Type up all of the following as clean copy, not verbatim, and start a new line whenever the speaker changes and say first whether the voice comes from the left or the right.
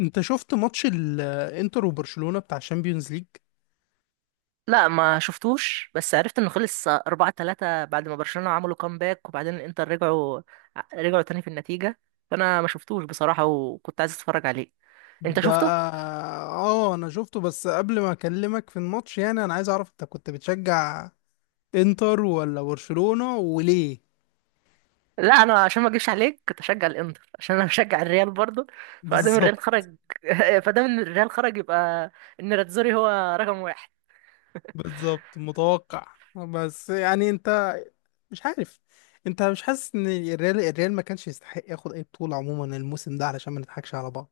left: انت شفت ماتش الانتر وبرشلونة بتاع الشامبيونز ليج؟
right: لا ما شفتوش، بس عرفت انه خلص 4-3 بعد ما برشلونة عملوا كامباك، وبعدين الانتر رجعوا تاني في النتيجة. فانا ما شفتوش بصراحة، وكنت عايز اتفرج عليه. انت
left: ده.
right: شفته؟
left: اه، انا شفته بس قبل ما اكلمك في الماتش، يعني انا عايز اعرف انت كنت بتشجع انتر ولا برشلونة وليه؟
right: لا، انا عشان ما اجيبش عليك كنت اشجع الانتر، عشان انا بشجع الريال برضه. فادام
left: بالظبط.
right: الريال خرج فادام ان الريال خرج يبقى ان راتزوري هو رقم واحد.
left: بالظبط، متوقع. بس يعني انت مش عارف، انت مش حاسس ان الريال ما كانش يستحق ياخد اي بطولة عموما الموسم ده علشان ما نضحكش على بعض؟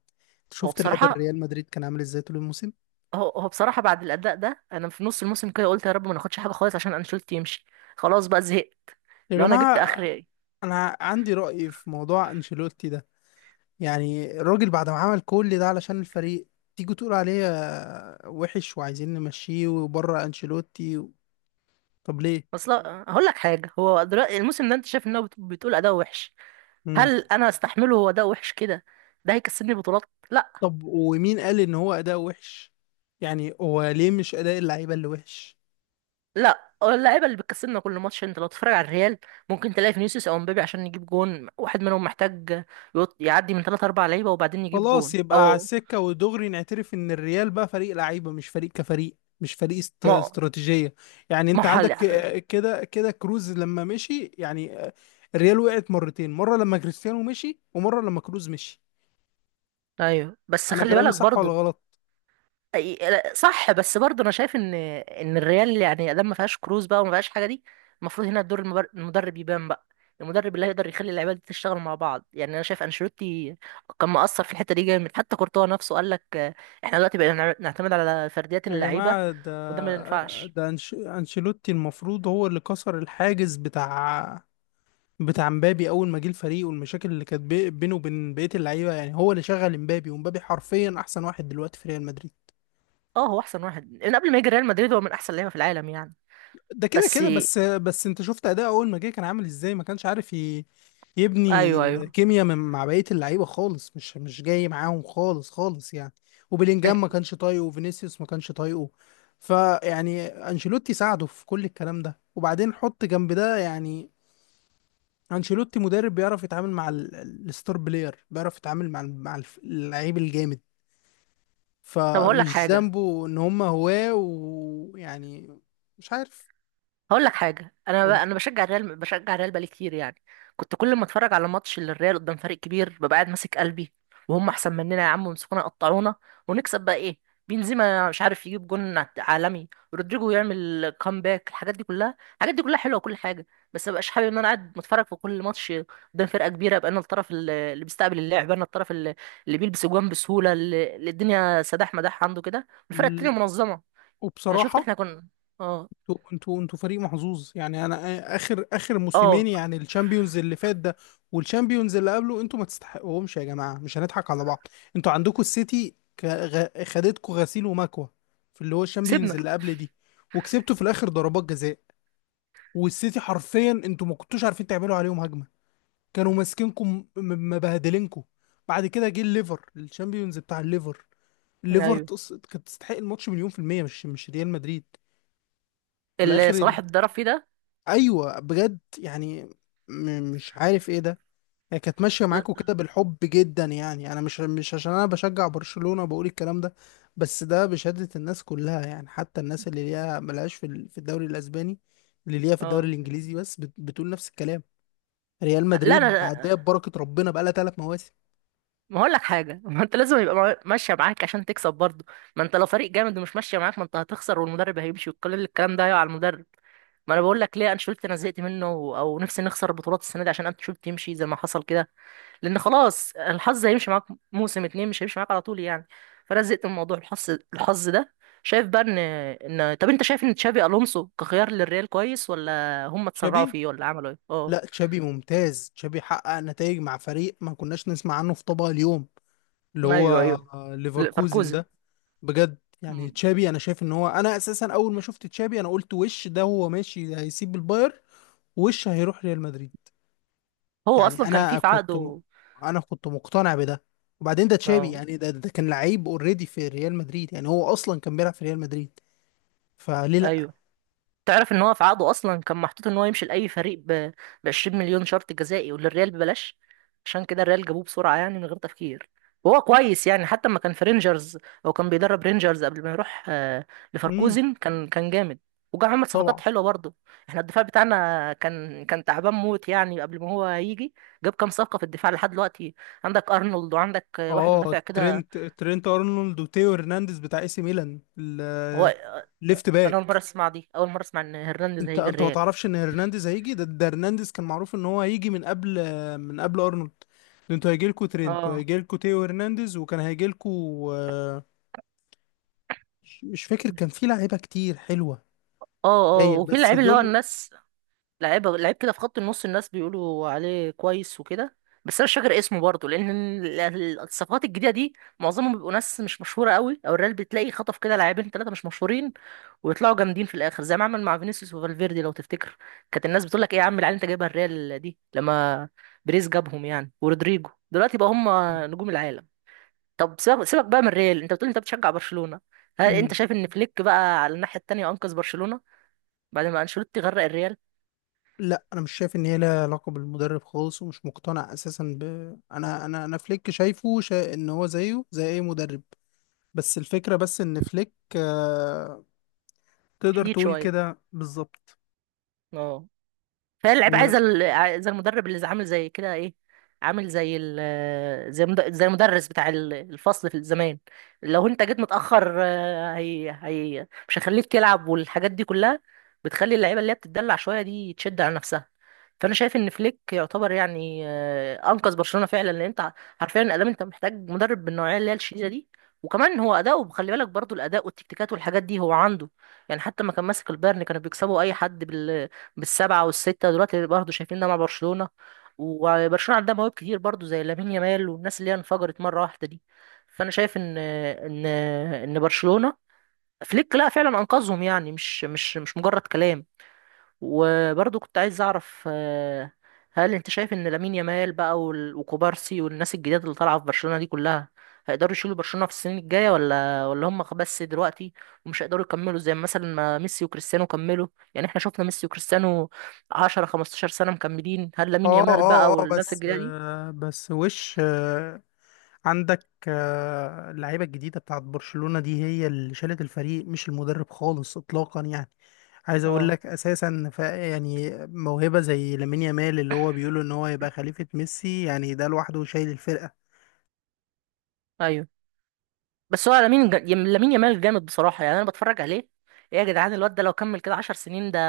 right: هو
left: شفت لعب
right: بصراحة
left: الريال مدريد كان عامل ازاي طول الموسم؟
right: هو بصراحة، بعد الاداء ده انا في نص الموسم كده قلت يا رب ما ناخدش حاجة خالص عشان انشيلوتي يمشي. خلاص بقى، زهقت.
left: يا
right: لو انا جبت
left: جماعة،
right: اخر،
left: انا عندي رأي في موضوع انشيلوتي ده. يعني الراجل بعد ما عمل كل ده علشان الفريق، تيجي تقول عليه وحش وعايزين نمشيه وبره انشيلوتي و... طب ليه؟
right: اصل هقول لك حاجه، هو دلوقتي الموسم ده انت شايف ان هو بتقول اداء وحش؟
left: مم.
right: هل انا استحمله هو اداء وحش كده؟ ده هيكسبني بطولات؟ لا.
left: طب ومين قال ان هو اداء وحش؟ يعني هو ليه مش اداء اللعيبه اللي وحش؟
right: لا، اللعيبه اللي بتكسبنا كل ماتش. انت لو تتفرج على الريال، ممكن تلاقي فينيسيوس او مبابي عشان يجيب جون، واحد منهم محتاج يعدي من 3 4 لعيبه وبعدين يجيب
left: خلاص،
right: جون،
left: يبقى على
right: او
left: السكه ودغري نعترف ان الريال بقى فريق لعيبه، مش فريق كفريق، مش فريق
right: ما
left: استراتيجيه. يعني
right: ما
left: انت
right: هو
left: عندك
right: حل.
left: كده كده كروز لما مشي، يعني الريال وقعت مرتين، مره لما كريستيانو مشي ومره لما كروز مشي.
right: ايوه، بس
left: انا
right: خلي
left: كلامي
right: بالك
left: صح ولا
right: برضه.
left: غلط؟
right: صح، بس برضه انا شايف ان الريال يعني ادام ما فيهاش كروز بقى وما فيهاش حاجه دي، المفروض هنا دور المدرب يبان بقى. المدرب اللي هيقدر يخلي اللعيبه دي تشتغل مع بعض. يعني انا شايف انشيلوتي كان مقصر في الحته دي جامد، حتى كورتوا نفسه قال لك احنا دلوقتي بقينا نعتمد على فرديات
left: يا
right: اللعيبه،
left: جماعة
right: وده ما
left: ده.
right: ينفعش.
left: ده أنشيلوتي المفروض هو اللي كسر الحاجز بتاع مبابي أول ما جه الفريق، والمشاكل اللي كانت بينه وبين بقية اللعيبة، يعني هو اللي شغل مبابي، ومبابي حرفيا أحسن واحد دلوقتي في ريال مدريد.
right: اه، هو احسن واحد من قبل ما يجي ريال مدريد، هو من احسن لعيبه في العالم يعني.
left: ده كده
right: بس
left: كده، بس انت شفت اداء اول ما جه كان عامل ازاي، ما كانش عارف
right: ايوه،
left: يبني
right: ايوه.
left: كيمياء من مع بقيه اللعيبه خالص، مش جاي معاهم خالص خالص يعني. وبيلينجهام ما
right: أنت-
left: كانش طايقه، وفينيسيوس ما كانش طايقه. فيعني انشيلوتي ساعده في كل الكلام ده، وبعدين حط جنب ده يعني. انشيلوتي مدرب بيعرف يتعامل مع الستار بلاير، بيعرف يتعامل مع اللعيب الجامد.
right: طب هقول لك
left: فمش
right: حاجه.
left: ذنبه ان هم هواه، ويعني مش عارف.
right: انا بشجع الريال، بقالي كتير يعني. كنت كل ما اتفرج على ماتش للريال قدام فريق كبير ببقى قاعد ماسك قلبي، وهم احسن مننا يا عم، ويمسكونا يقطعونا، ونكسب بقى ايه؟ بنزيما مش عارف يجيب جون عالمي، رودريجو يعمل كامباك. الحاجات دي كلها حلوه وكل حاجه، بس مبقاش حابب ان انا قاعد بتفرج في كل ماتش قدام فرقه كبيره ابقى انا الطرف اللي بيستقبل اللعب، انا الطرف اللي بيلبس جوان بسهوله، اللي الدنيا سداح مداح عنده كده، الفرقه التانيه
left: قول.
right: منظمه. يعني شفت
left: وبصراحة
right: احنا كنا؟ اه،
left: انتوا فريق محظوظ، يعني انا اخر اخر موسمين،
right: اه،
left: يعني الشامبيونز اللي فات ده والشامبيونز اللي قبله، انتوا ما تستحقوهمش يا جماعة، مش هنضحك على بعض. انتوا عندكم السيتي خدتكوا غسيل ومكوى في اللي هو الشامبيونز
right: كسبنا.
left: اللي قبل دي، وكسبتوا في الاخر ضربات جزاء. والسيتي حرفيا انتوا ما كنتوش عارفين تعملوا عليهم هجمة، كانوا ماسكينكم مبهدلينكم. بعد كده جه الليفر، الشامبيونز بتاع الليفر. الليفر
right: ايوه،
left: كانت تستحق الماتش مليون في المية، مش ريال مدريد، في
right: اللي
left: الاخر.
right: صلاح اتضرب فيه ده.
left: ايوه، بجد يعني. مش عارف ايه ده. هي كانت ماشيه معاكوا كده بالحب جدا، يعني انا، مش عشان انا بشجع برشلونه بقول الكلام ده، بس ده بشهاده الناس كلها يعني، حتى الناس اللي ليها ملهاش في في الدوري الاسباني، اللي ليها في الدوري
right: اه.
left: الانجليزي بس بتقول نفس الكلام. ريال
right: لا
left: مدريد
right: انا،
left: عداها ببركه ربنا بقالها 3 مواسم.
right: ما هقول لك حاجه ما انت لازم يبقى ماشيه معاك عشان تكسب برضه. ما انت لو فريق جامد ومش ماشيه معاك، ما انت هتخسر، والمدرب هيمشي، وكل الكلام ده هيقع على المدرب. ما انا بقول لك ليه انشيلوتي انا زهقت منه، او نفسي نخسر البطولات السنه دي عشان انشيلوتي يمشي زي ما حصل كده. لان خلاص الحظ هيمشي معاك موسم اتنين، مش هيمشي معاك على طول يعني. فانا زهقت من موضوع الحظ ده. شايف بقى ان، طب انت شايف ان تشافي الونسو كخيار للريال كويس، ولا هم اتسرعوا
left: شبيه.
right: فيه، ولا عملوا ايه؟ اه.
left: لا، تشابي ممتاز. تشابي حقق نتائج مع فريق ما كناش نسمع عنه في طبق اليوم، اللي هو
right: ايوه، ايوه. ل-
left: ليفركوزن
right: فاركوزن
left: ده. بجد يعني
right: مم.
left: تشابي، انا شايف ان هو، انا اساسا اول ما شفت تشابي انا قلت وش ده؟ هو ماشي هيسيب الباير وش هيروح ريال مدريد؟
right: هو
left: يعني
right: اصلا كان في
left: انا
right: في
left: كنت
right: عقده.
left: انا كنت مقتنع بده. وبعدين ده تشابي
right: اه،
left: يعني، ده كان لعيب اوريدي في ريال مدريد، يعني هو اصلا كان بيلعب في ريال مدريد، فليه لا؟
right: ايوه. تعرف ان هو في عقده اصلا كان محطوط ان هو يمشي لاي فريق ب، 20 مليون شرط جزائي، وللريال ببلاش. عشان كده الريال جابوه بسرعه يعني من غير تفكير. وهو كويس يعني، حتى لما كان في رينجرز، او كان بيدرب رينجرز قبل ما يروح
left: امم
right: لفاركوزن، كان جامد، وجا عمل
left: طبعا.
right: صفقات حلوه برضه. احنا الدفاع بتاعنا كان تعبان موت يعني قبل ما هو يجي. جاب كام صفقه في الدفاع لحد دلوقتي، عندك ارنولد، وعندك واحد
left: اه،
right: مدافع كده.
left: ترينت ارنولد وتيو هرنانديز بتاع AC ميلان،
right: هو
left: ليفت
right: انا
left: باك.
right: اول مره اسمع ان هرنانديز
left: انت
right: هيجي
left: انت ما
right: الريال.
left: تعرفش ان هرنانديز هيجي؟ ده هرنانديز كان معروف ان هو هيجي من قبل، من قبل ارنولد. ده انتوا هيجي لكم ترينت
right: اه،
left: وهيجي لكم تيو هرنانديز، وكان هيجي لكم. مش فاكر، كان في لعيبه كتير حلوه.
right: اه، اه.
left: هي
right: وفي
left: بس
right: اللعيب اللي هو
left: دول.
right: الناس، لعيب لعيب كده في خط النص، الناس بيقولوا عليه كويس وكده، بس انا مش فاكر اسمه برضه، لان الصفقات الجديده دي معظمهم بيبقوا ناس مش مشهوره قوي، او الريال بتلاقي خطف كده لاعبين ثلاثه مش مشهورين، ويطلعوا جامدين في الاخر زي ما عمل مع فينيسيوس وفالفيردي لو تفتكر. كانت الناس بتقول لك ايه يا عم العيال انت جايبها الريال دي، لما بريز جابهم يعني، ورودريجو، دلوقتي بقى هم نجوم العالم. طب سيبك سيبك بقى من ريال. انت بتقول انت بتشجع برشلونة، هل انت
left: مم.
right: شايف ان فليك بقى على الناحية التانية انقذ برشلونة بعد ما انشيلوتي غرق الريال؟
left: لا، انا مش شايف ان هي لها علاقه بالمدرب خالص، ومش مقتنع اساسا ب انا فليك شايفه ان هو زيه زي اي مدرب. بس الفكره، بس ان فليك تقدر
right: شديد
left: تقول
right: شوية،
left: كده بالظبط.
right: اه. فهي اللعيبه عايزه عايزه المدرب اللي عامل زي كده ايه، عامل زي زي المدرس بتاع الفصل في الزمان. لو انت جيت متاخر هي مش هيخليك تلعب، والحاجات دي كلها بتخلي اللعيبه اللي هي بتتدلع شويه دي تشد على نفسها. فانا شايف ان فليك يعتبر يعني، انقذ برشلونه فعلا، لان انت حرفيا الادام انت محتاج مدرب بالنوعيه اللي هي الشديده دي. وكمان هو اداؤه، خلي بالك برضو الاداء والتكتيكات والحاجات دي هو عنده، يعني حتى ما كان ماسك البايرن كانوا بيكسبوا اي حد بالسبعة والستة، دلوقتي برضه شايفيننا مع برشلونة. وبرشلونة عندها مواهب كتير برضه زي لامين يامال والناس اللي هي انفجرت مرة واحدة دي. فأنا شايف إن برشلونة، فليك لا، فعلا أنقذهم يعني، مش مجرد كلام. وبرضو كنت عايز اعرف، هل انت شايف ان لامين يامال بقى وكوبارسي والناس الجديده اللي طالعه في برشلونه دي كلها هيقدروا يشيلوا برشلونه في السنين الجايه، ولا هم بس دلوقتي ومش هيقدروا يكملوا زي مثلا ما ميسي وكريستيانو كملوا؟ يعني احنا شفنا ميسي وكريستيانو 10 15 سنه مكملين، هل لامين
left: اه
right: يامال
left: اه
right: بقى
left: اه،
right: والناس
left: بس
right: الجديده دي؟
left: بس وش عندك اللعيبه الجديده بتاعت برشلونه دي هي اللي شالت الفريق، مش المدرب خالص اطلاقا يعني. عايز اقول
right: اه،
left: لك اساسا يعني موهبه زي لامين يامال، اللي هو بيقولوا ان هو يبقى خليفه ميسي، يعني ده لوحده شايل الفرقه.
right: ايوه. بس هو لامين يامال جامد بصراحة يعني. أنا بتفرج عليه، إيه يا جدعان الواد ده؟ لو كمل كده 10 سنين، ده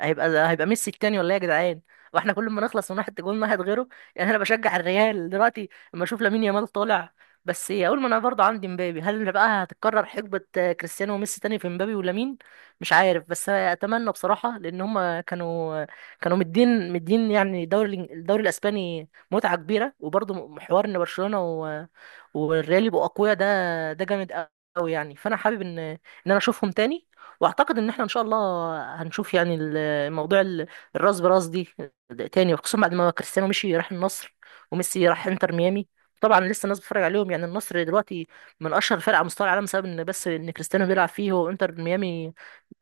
right: هيبقى ميسي التاني، ولا إيه يا جدعان؟ واحنا كل ما نخلص من واحد، جول واحد غيره. يعني أنا بشجع الريال دلوقتي لما أشوف لامين يامال طالع. بس إيه، أقول، ما أنا برضه عندي مبابي، هل بقى هتتكرر حقبة كريستيانو وميسي تاني في مبابي ولامين؟ مش عارف، بس أتمنى بصراحة، لأن هما كانوا، مدين مدين يعني الدوري الإسباني متعة كبيرة. وبرضه حوار إن برشلونة والريال يبقوا اقوياء، ده ده جامد قوي يعني. فانا حابب ان، انا اشوفهم تاني، واعتقد ان احنا ان شاء الله هنشوف يعني الموضوع الراس براس دي تاني، وخصوصا بعد ما كريستيانو مشي راح النصر، وميسي راح انتر ميامي. طبعا لسه الناس بتتفرج عليهم، يعني النصر دلوقتي من اشهر فرق على مستوى العالم بسبب ان كريستيانو بيلعب فيه، وانتر ميامي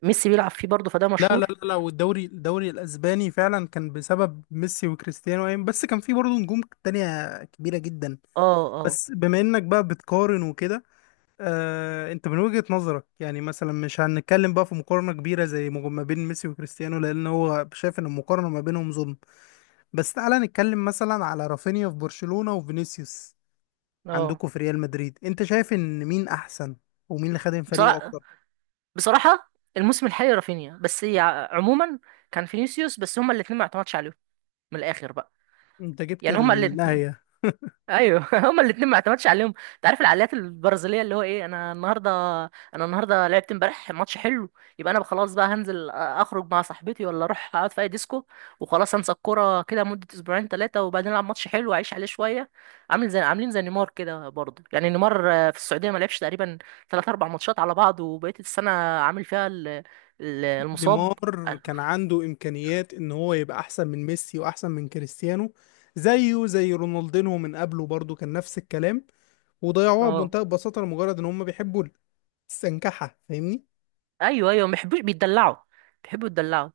right: ميسي بيلعب فيه برضه، فده
left: لا لا
right: مشهور.
left: لا لا، والدوري الدوري الاسباني فعلا كان بسبب ميسي وكريستيانو، بس كان في برضه نجوم تانية كبيره جدا،
right: اه، اه،
left: بس بما انك بقى بتقارن وكده. انت من وجهة نظرك يعني، مثلا مش هنتكلم بقى في مقارنة كبيرة زي ما بين ميسي وكريستيانو لان هو شايف ان المقارنة ما بينهم ظلم، بس تعالى نتكلم مثلا على رافينيا في برشلونة وفينيسيوس
right: اه.
left: عندكم في ريال مدريد. انت شايف ان مين احسن؟ ومين اللي خدم فريقه
right: بصراحه،
left: اكتر؟
right: الموسم الحالي رافينيا، بس عموما كان فينيسيوس. بس هما الاثنين ما اعتمدش عليهم، من الاخر بقى،
left: انت جبت
right: يعني هما الاتنين،
left: النهاية.
right: ايوه هما الاتنين ما اعتمدش عليهم. انت عارف العقليات البرازيليه، اللي هو ايه، انا النهارده، لعبت امبارح ماتش حلو، يبقى انا خلاص بقى هنزل اخرج مع صاحبتي، ولا اروح اقعد في اي ديسكو، وخلاص انسى الكوره كده مده اسبوعين ثلاثه، وبعدين العب ماتش حلو واعيش عليه شويه. عاملين زي نيمار كده برضه، يعني نيمار في السعوديه ما لعبش تقريبا ثلاث اربع ماتشات على بعض، وبقيه السنه عامل فيها المصاب.
left: نيمار كان عنده امكانيات ان هو يبقى احسن من ميسي واحسن من كريستيانو، زيه زي رونالدينو من قبله، برضه كان نفس الكلام. وضيعوها
right: اه،
left: بمنتهى البساطة لمجرد ان هم بيحبوا استنكحها، فاهمني؟
right: ايوه، ايوه، ما بيحبوش، بيتدلعوا، بيحبوا يتدلعوا.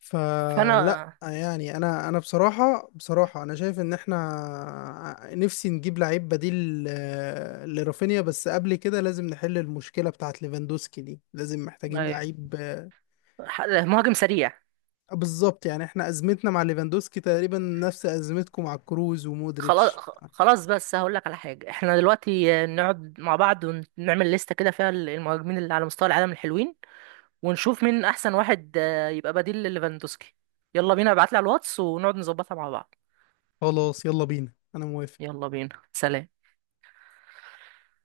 left: فلا،
right: فانا،
left: يعني انا بصراحه بصراحه، انا شايف ان احنا نفسي نجيب لعيب بديل لرافينيا. بس قبل كده لازم نحل المشكله بتاعت ليفاندوسكي دي، لازم محتاجين
right: أيوة،
left: لعيب
right: مهاجم سريع.
left: بالظبط، يعني احنا ازمتنا مع ليفاندوسكي تقريبا نفس ازمتكم مع كروز
right: خلاص
left: ومودريتش.
right: خلاص، بس هقول لك على حاجه، احنا دلوقتي نقعد مع بعض ونعمل لستة كده فيها المهاجمين اللي على مستوى العالم الحلوين، ونشوف مين احسن واحد يبقى بديل لليفاندوسكي. يلا بينا، ابعت لي على الواتس ونقعد نظبطها مع بعض.
left: خلاص، يلا بينا انا موافق.
right: يلا بينا، سلام.